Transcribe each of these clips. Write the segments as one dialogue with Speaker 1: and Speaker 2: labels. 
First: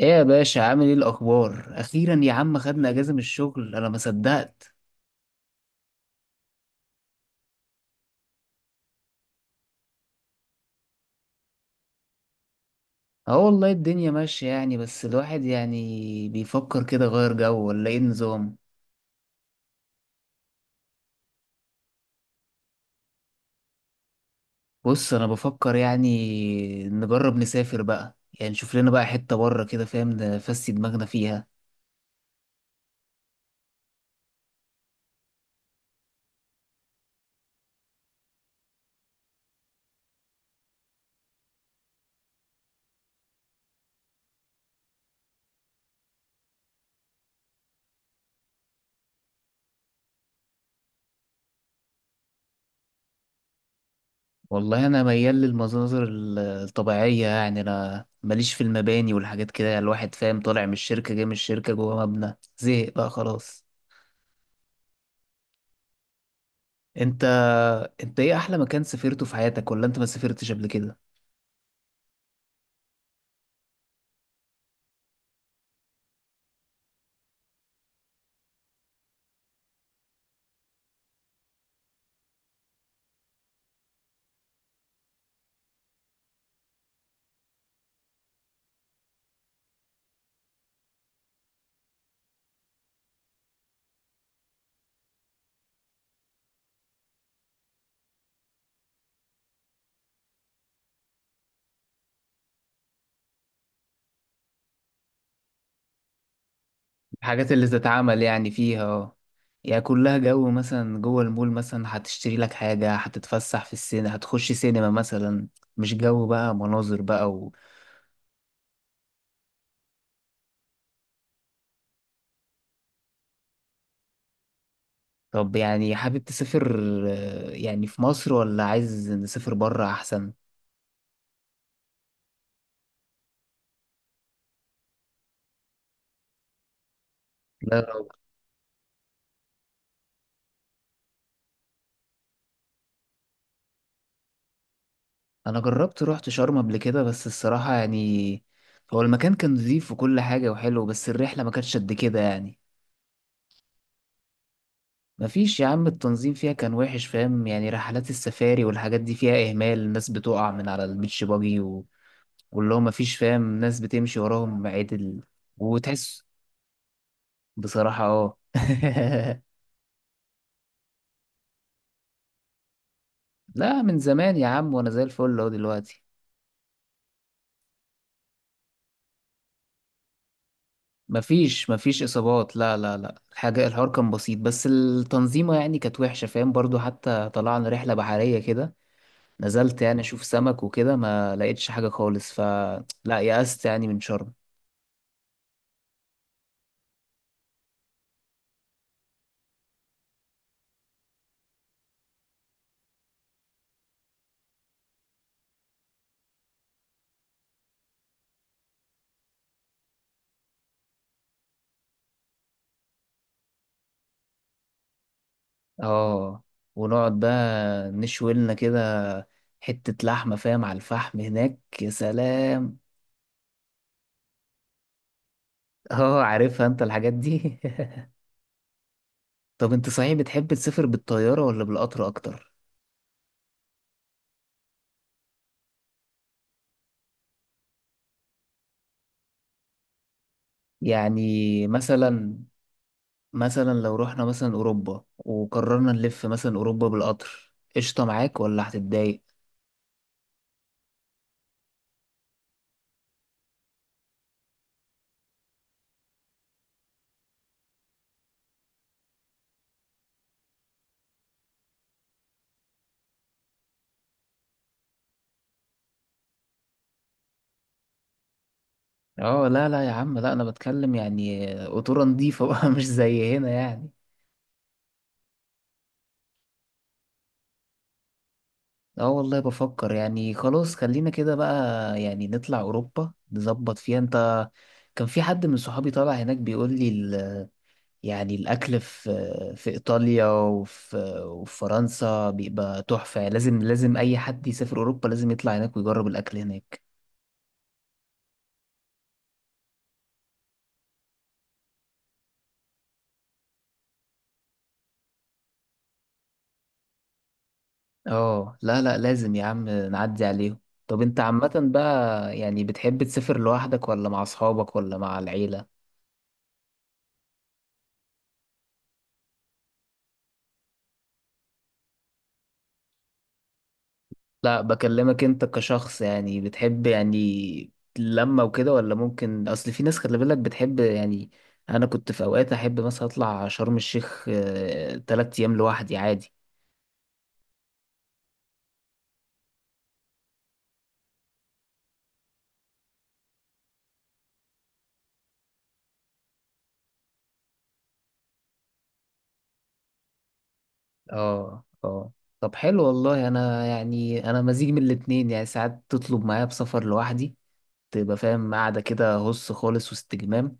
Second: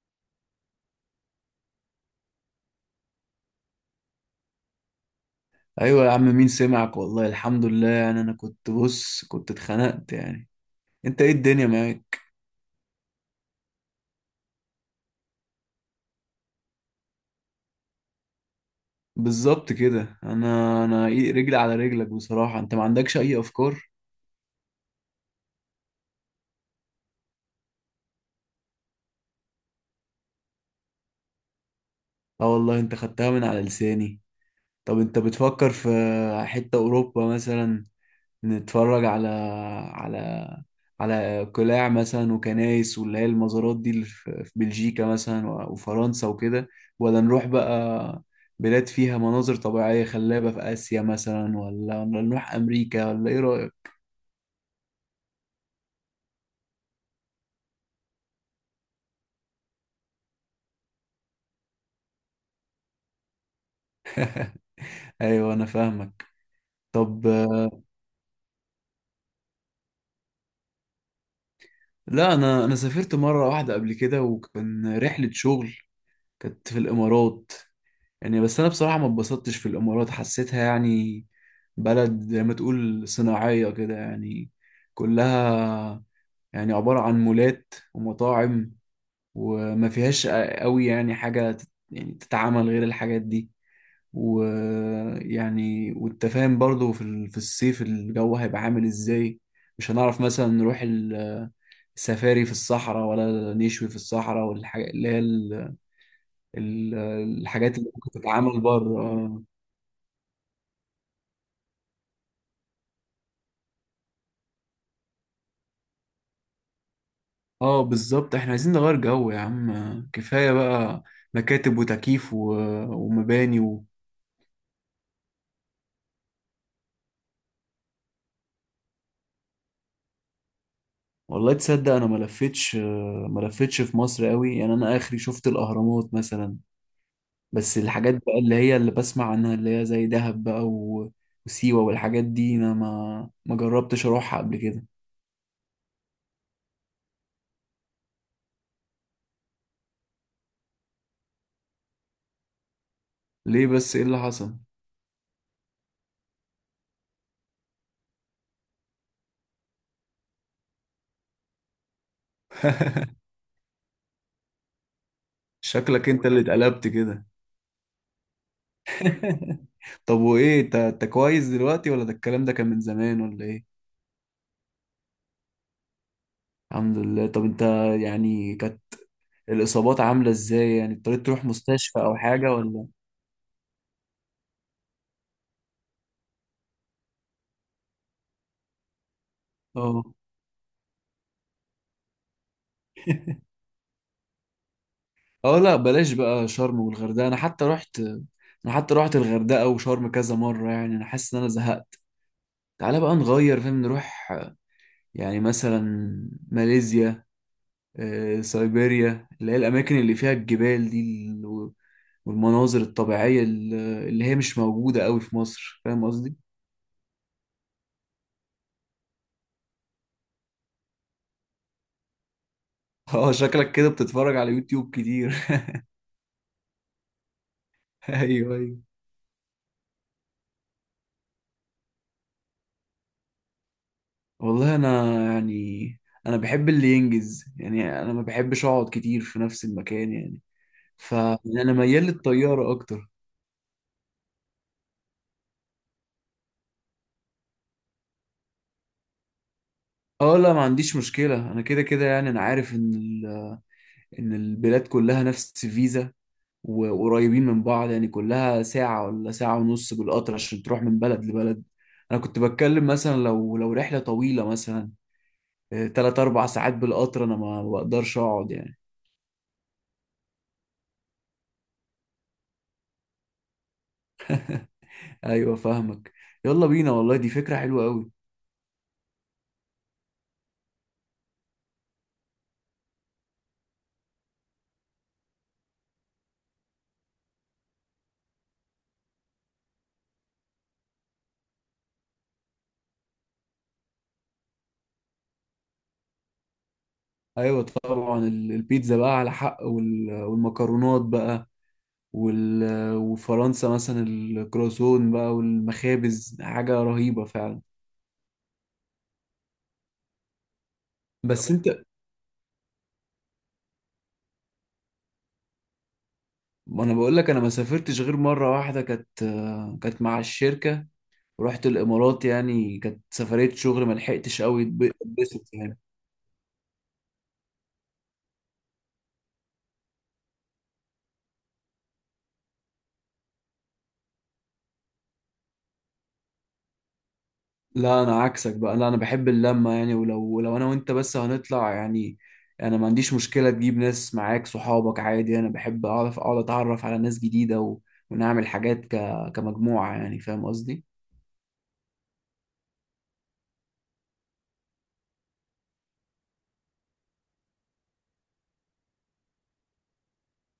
Speaker 1: ايه يا باشا، عامل ايه الاخبار؟ اخيرا يا عم خدنا اجازه من الشغل، انا ما صدقت.
Speaker 2: ايوه يا عم، مين سمعك، والله الحمد لله. يعني انا كنت بص كنت اتخنقت يعني. انت ايه الدنيا معاك؟
Speaker 1: اه والله الدنيا ماشيه يعني، بس الواحد يعني بيفكر كده، غير جو ولا ايه النظام؟
Speaker 2: بالظبط كده. انا إيه رجلي على رجلك بصراحة. انت ما عندكش اي افكار؟
Speaker 1: بص انا بفكر يعني نجرب نسافر بقى، يعني نشوف لنا بقى حته بره كده، فاهم نفسي؟ دماغنا فيها.
Speaker 2: اه والله، انت خدتها من على لساني. طب انت بتفكر في حتة اوروبا مثلا؟ نتفرج على على على قلاع مثلا وكنايس، واللي هي المزارات دي اللي في في بلجيكا مثلا و- وفرنسا وكده، ولا نروح بقى بلاد فيها مناظر طبيعية خلابة في آسيا مثلا، ولا نروح أمريكا، ولا إيه رأيك؟
Speaker 1: والله انا ميال للمناظر الطبيعيه يعني، انا ماليش في المباني والحاجات كده يعني. الواحد فاهم، طالع من الشركه جاي من الشركه جوه مبنى، زهق بقى خلاص.
Speaker 2: أيوه أنا فاهمك.
Speaker 1: انت
Speaker 2: طب،
Speaker 1: انت ايه احلى مكان سافرته في حياتك؟ ولا انت ما سافرتش قبل كده؟
Speaker 2: لا أنا سافرت مرة واحدة قبل كده وكان رحلة شغل، كانت في الإمارات. يعني بس انا بصراحة ما اتبسطتش في الامارات، حسيتها يعني بلد زي ما تقول صناعية كده يعني، كلها يعني عبارة عن مولات ومطاعم، وما فيهاش قوي يعني حاجة يعني تتعمل غير الحاجات دي. ويعني وانت فاهم برضه في الصيف الجو هيبقى عامل ازاي. مش هنعرف مثلا نروح السفاري في الصحراء، ولا نشوي في الصحراء والحاجات اللي هي ال-
Speaker 1: الحاجات اللي
Speaker 2: الحاجات اللي ممكن
Speaker 1: تتعمل يعني
Speaker 2: تتعمل
Speaker 1: فيها، اه.
Speaker 2: بره.
Speaker 1: يعني كلها جو، مثلا جوه المول مثلا هتشتري لك حاجة، هتتفسح في السينما، هتخش سينما مثلا. مش جو بقى مناظر بقى
Speaker 2: اه بالظبط، احنا عايزين نغير جو يا عم، كفاية بقى مكاتب وتكييف ومباني
Speaker 1: طب يعني حابب تسافر يعني في مصر، ولا عايز نسافر بره احسن؟
Speaker 2: والله تصدق، انا ما لفتش، ما لفتش في مصر قوي، يعني انا اخري شفت الاهرامات مثلا، بس
Speaker 1: لا لو-
Speaker 2: الحاجات بقى اللي هي اللي بسمع عنها اللي هي زي دهب بقى، و... وسيوة والحاجات دي، انا ما ما جربتش اروحها قبل كده.
Speaker 1: انا جربت رحت شرم قبل كده، بس الصراحة يعني، هو المكان كان نظيف وكل حاجة وحلو، بس الرحلة ما كانتش قد كده يعني.
Speaker 2: ليه بس ايه اللي حصل؟
Speaker 1: مفيش يا عم، التنظيم فيها كان وحش، فاهم يعني؟ رحلات السفاري والحاجات دي فيها إهمال، الناس بتقع من على البيتش باجي واللي هو مفيش، فاهم؟ ناس بتمشي وراهم عدل
Speaker 2: شكلك
Speaker 1: وتحس.
Speaker 2: انت اللي اتقلبت كده.
Speaker 1: بصراحة اه.
Speaker 2: طب وايه، انت انت كويس دلوقتي، ولا ده الكلام ده كان من زمان، ولا ايه؟
Speaker 1: لا من زمان يا عم، وأنا زي الفل أهو دلوقتي.
Speaker 2: الحمد لله. طب انت يعني كانت الاصابات عامله ازاي، يعني اضطريت تروح
Speaker 1: مفيش
Speaker 2: مستشفى
Speaker 1: مفيش
Speaker 2: او حاجه
Speaker 1: إصابات، لا
Speaker 2: ولا؟
Speaker 1: لا لا، الحاجة الحوار كان بسيط، بس التنظيمة يعني كانت وحشة، فاهم برضو؟ حتى طلعنا رحلة بحرية كده، نزلت يعني
Speaker 2: اه
Speaker 1: أشوف سمك وكده، ما لقيتش حاجة خالص، فلا. يأست يعني من شرم.
Speaker 2: اه، لا بلاش بقى شرم والغردقه. انا حتى رحت، انا حتى رحت الغردقه وشرم كذا مره. يعني انا حاسس ان انا زهقت. تعالى بقى نغير فاهم، نروح يعني مثلا ماليزيا، سيبيريا، اللي هي الاماكن اللي فيها الجبال دي، والمناظر الطبيعيه اللي اللي هي مش موجوده قوي في مصر، فاهم قصدي؟
Speaker 1: اه، ونقعد بقى نشوي لنا كده حتة لحمة، فاهم؟ على الفحم هناك، يا سلام.
Speaker 2: اه شكلك كده بتتفرج على يوتيوب كتير.
Speaker 1: اه عارفها انت الحاجات دي.
Speaker 2: ايوه ايوه.
Speaker 1: طب انت صحيح بتحب تسافر بالطيارة ولا بالقطر اكتر؟
Speaker 2: والله انا يعني انا بحب اللي ينجز، يعني انا ما بحبش اقعد كتير في نفس المكان يعني،
Speaker 1: يعني
Speaker 2: فانا ميال
Speaker 1: مثلا،
Speaker 2: للطياره اكتر.
Speaker 1: مثلا لو رحنا مثلا اوروبا وقررنا نلف مثلا اوروبا بالقطر، قشطة معاك ولا هتتضايق؟
Speaker 2: اه لا، ما عنديش مشكله. انا كده كده يعني، انا عارف ان البلاد كلها نفس الفيزا وقريبين من بعض، يعني كلها ساعه ولا ساعه ونص بالقطر عشان تروح من بلد لبلد. انا كنت بتكلم مثلا، لو رحله طويله مثلا، تلات اربع ساعات بالقطر انا ما ما بقدرش اقعد يعني.
Speaker 1: اه لا لا يا عم، لا انا بتكلم يعني قطورة نضيفة بقى مش زي هنا يعني.
Speaker 2: ايوه فاهمك، يلا بينا، والله دي فكره حلوه قوي.
Speaker 1: اه والله بفكر يعني، خلاص خلينا كده بقى. يعني نطلع اوروبا نظبط فيها. انت، كان في حد من صحابي طالع هناك بيقول لي يعني الاكل في في ايطاليا وفي، وفي فرنسا بيبقى تحفة يعني. لازم، لازم اي حد يسافر اوروبا لازم يطلع هناك ويجرب الاكل هناك.
Speaker 2: ايوه طبعا، البيتزا بقى على حق وال- والمكرونات بقى، وال- وفرنسا مثلا الكرواسون بقى والمخابز حاجه رهيبه فعلا.
Speaker 1: اه لا لا لازم يا عم نعدي عليهم. طب انت
Speaker 2: طب بس،
Speaker 1: عامة
Speaker 2: طب انت،
Speaker 1: بقى يعني بتحب تسافر لوحدك ولا مع اصحابك ولا مع العيلة؟
Speaker 2: ما انا بقول لك انا ما سافرتش غير مره واحده، كانت مع الشركه، ورحت الامارات. يعني كانت سفريه شغل، ما لحقتش
Speaker 1: لا
Speaker 2: قوي
Speaker 1: بكلمك انت
Speaker 2: اتبسط يعني.
Speaker 1: كشخص، يعني بتحب يعني لما وكده، ولا ممكن، اصل في ناس خلي بالك بتحب يعني. انا كنت في اوقات احب مثلا اطلع شرم الشيخ تلات ايام لوحدي عادي.
Speaker 2: لا انا عكسك بقى، لا انا بحب اللمه يعني، ولو لو انا وانت بس هنطلع يعني، انا ما عنديش مشكله تجيب ناس معاك صحابك عادي، انا بحب اعرف اقعد اتعرف على ناس جديده و... ونعمل حاجات ك... كمجموعه يعني، فاهم قصدي؟
Speaker 1: اه اه. طب حلو والله، انا يعني انا مزيج من الاتنين يعني. ساعات تطلب معايا بسفر لوحدي، تبقى فاهم قاعدة كده هص خالص واستجمام،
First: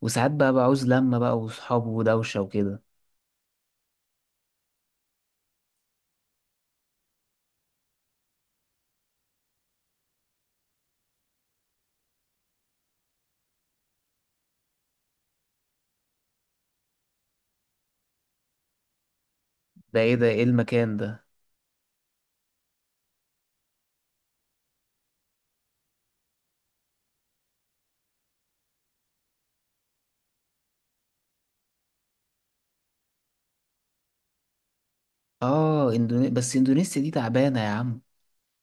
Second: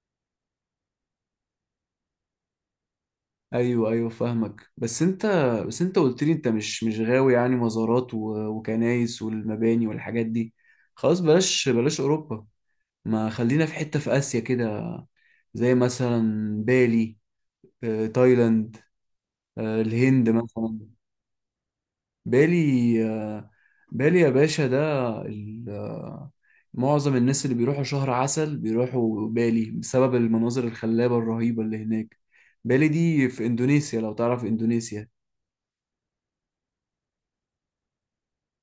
Speaker 1: وساعات بقى بعوز لمة بقى وصحاب ودوشة وكده.
Speaker 2: ايوه ايوه فاهمك. بس انت قلت لي انت مش غاوي يعني مزارات و... وكنايس والمباني والحاجات دي، خلاص بلاش بلاش اوروبا، ما خلينا في حته في اسيا كده، زي مثلا بالي، تايلاند،
Speaker 1: ده ايه؟ ده
Speaker 2: الهند
Speaker 1: ايه
Speaker 2: مثلا.
Speaker 1: المكان ده؟
Speaker 2: بالي؟ بالي يا باشا، ده ال- آه، معظم الناس اللي بيروحوا شهر عسل بيروحوا بالي بسبب المناظر الخلابة الرهيبة اللي هناك. بالي دي في إندونيسيا، لو تعرف إندونيسيا.
Speaker 1: اه اندوني...، بس اندونيسيا دي تعبانة يا عم.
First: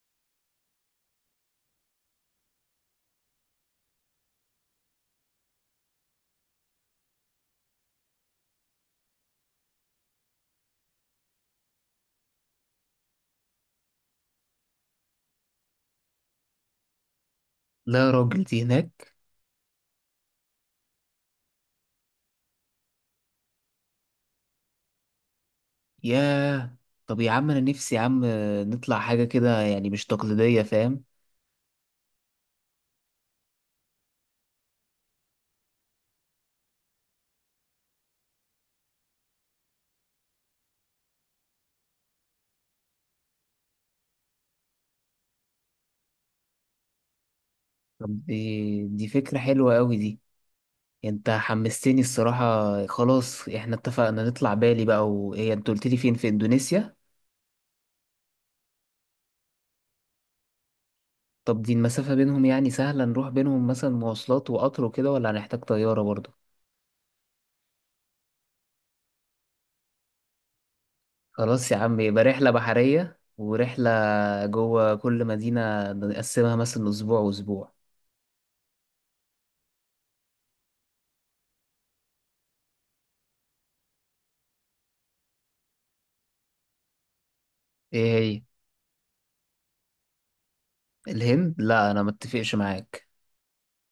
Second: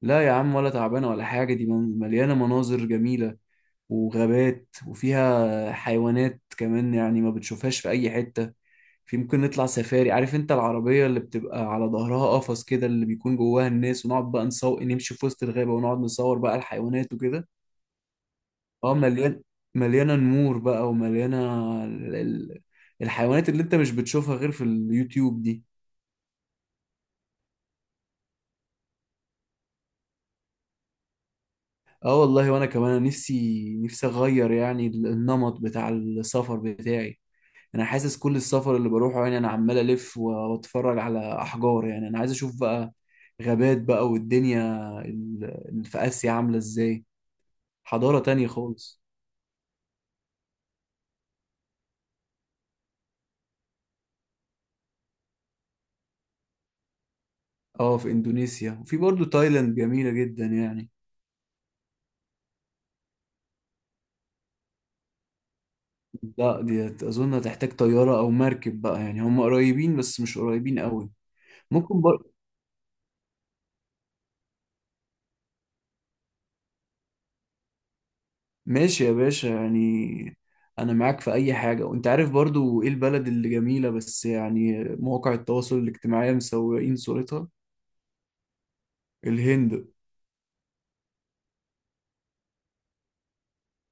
Speaker 2: لا يا عم، ولا تعبانة ولا حاجة، دي مليانة مناظر جميلة وغابات وفيها حيوانات كمان يعني ما بتشوفهاش في أي حتة. في، ممكن نطلع سفاري، عارف انت العربية اللي بتبقى على ظهرها قفص كده اللي بيكون جواها الناس، ونقعد بقى نصور نمشي في وسط الغابة ونقعد نصور بقى الحيوانات وكده.
Speaker 1: لا يا راجل، دي
Speaker 2: اه
Speaker 1: هناك؟
Speaker 2: مليان، مليانه نمور بقى، ومليانه ال- ال- الحيوانات اللي انت مش بتشوفها غير في اليوتيوب دي.
Speaker 1: ياه. طب يا عم انا نفسي يا عم نطلع حاجة كده يعني مش تقليدية، فاهم؟
Speaker 2: اه والله، وانا كمان نفسي اغير يعني النمط بتاع السفر بتاعي. انا حاسس كل السفر اللي بروحه يعني، انا عمال الف و- واتفرج على احجار يعني. انا عايز اشوف بقى غابات بقى والدنيا اللي في اسيا عامله ازاي، حضاره
Speaker 1: طب
Speaker 2: تانية
Speaker 1: دي
Speaker 2: خالص.
Speaker 1: دي فكرة حلوة قوي دي. يعني انت حمستني الصراحة. خلاص احنا اتفقنا نطلع بالي بقى، وهي انت قلت لي فين؟ في اندونيسيا؟
Speaker 2: اه في اندونيسيا، وفي برضو تايلاند جميله جدا يعني.
Speaker 1: طب دي المسافة بينهم يعني سهلة نروح بينهم؟ مثلا مواصلات وقطر وكده، ولا هنحتاج طيارة برضه؟
Speaker 2: لا دي اظن هتحتاج طياره او مركب بقى يعني، هم قريبين بس مش قريبين قوي.
Speaker 1: خلاص يا عم،
Speaker 2: ممكن بر...
Speaker 1: يبقى رحلة بحرية ورحلة. جوه كل مدينة نقسمها مثلا أسبوع وأسبوع.
Speaker 2: ماشي يا باشا يعني، انا معاك في اي حاجه، وانت عارف برضو ايه البلد اللي جميله بس يعني مواقع التواصل الاجتماعي مسوقين صورتها:
Speaker 1: إيه هي؟
Speaker 2: الهند.
Speaker 1: الهند؟ لا أنا متفقش معاك.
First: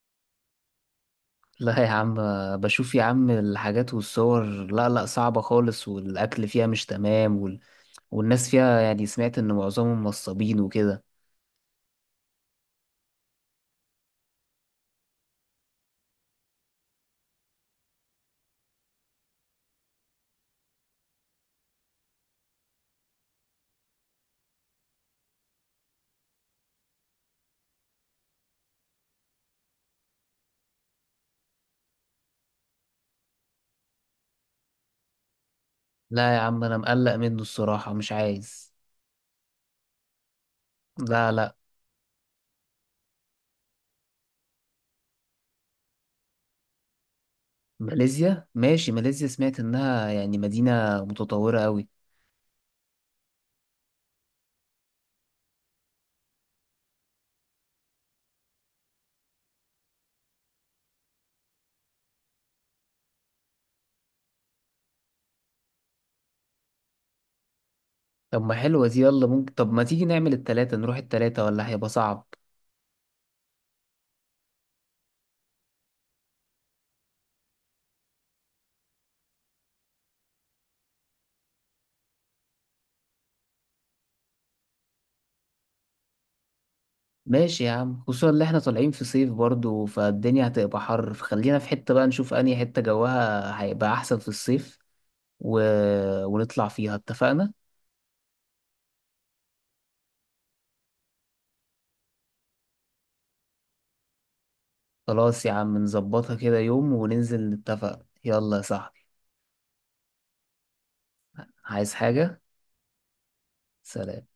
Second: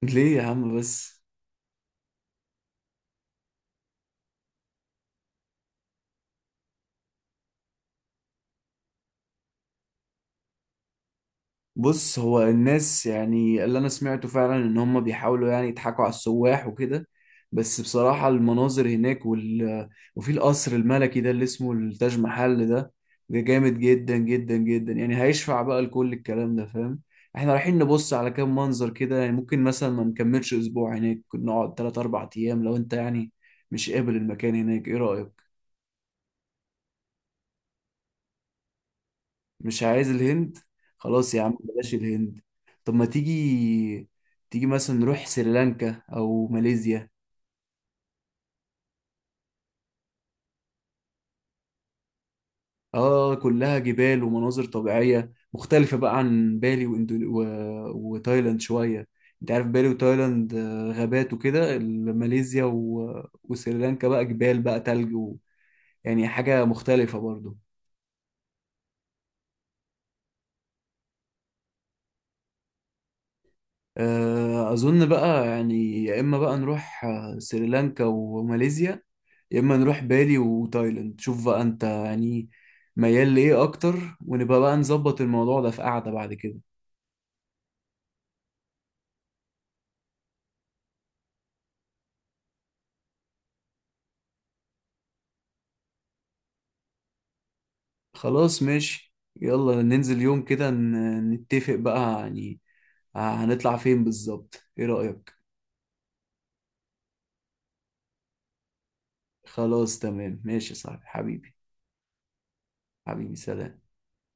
Speaker 2: ليه يا عم بس؟
Speaker 1: لا يا عم، بشوف يا عم الحاجات والصور، لا لا صعبة خالص، والأكل فيها مش تمام والناس فيها يعني سمعت إن معظمهم نصابين وكده.
Speaker 2: بص هو الناس، يعني اللي انا سمعته فعلا ان هم بيحاولوا يعني يضحكوا على السواح وكده، بس بصراحة المناظر هناك، وال... وفي القصر الملكي ده اللي اسمه التاج محل ده، ده جامد جدا جدا جدا يعني، هيشفع بقى لكل الكلام ده فاهم. احنا رايحين نبص على كام منظر كده يعني، ممكن مثلا ما نكملش اسبوع هناك، نقعد 3 4 ايام، لو انت يعني مش قابل المكان هناك، ايه رأيك؟
Speaker 1: لا يا عم، أنا مقلق منه الصراحة، مش عايز.
Speaker 2: مش عايز الهند،
Speaker 1: لا
Speaker 2: خلاص يا
Speaker 1: لا.
Speaker 2: عم، بلاش الهند. طب ما تيجي تيجي مثلا نروح سريلانكا او ماليزيا.
Speaker 1: ماليزيا، ماشي ماليزيا، سمعت إنها يعني مدينة متطورة أوي.
Speaker 2: اه كلها جبال ومناظر طبيعية مختلفة بقى عن بالي واندو... و... وتايلاند شوية، انت عارف بالي وتايلاند غابات وكده، ماليزيا و... وسريلانكا بقى جبال بقى تلج، و... يعني حاجة مختلفة برضو.
Speaker 1: طب ما حلوة دي، يلا ممكن، طب ما تيجي نعمل التلاتة، نروح التلاتة ولا هيبقى صعب؟
Speaker 2: أظن بقى يعني، يا إما بقى نروح سريلانكا وماليزيا، يا اما نروح بالي وتايلاند، شوف بقى انت يعني ميال لايه اكتر، ونبقى بقى نظبط الموضوع ده في قعدة بعد كده.
Speaker 1: ماشي يا عم، خصوصا اللي احنا طالعين في صيف برضو، فالدنيا هتبقى حر، فخلينا في حتة بقى نشوف أنهي حتة جوها هيبقى أحسن في الصيف و... ونطلع فيها، اتفقنا.
Speaker 2: خلاص ماشي، يلا ننزل يوم كده نتفق بقى يعني، هنطلع فين بالظبط، ايه رأيك؟
Speaker 1: خلاص يا عم نظبطها كده يوم وننزل نتفق، يلا يا صاحبي.
Speaker 2: خلاص تمام، ماشي يا صاحبي حبيبي،
Speaker 1: عايز حاجة؟
Speaker 2: حبيبي سلام.
Speaker 1: سلام.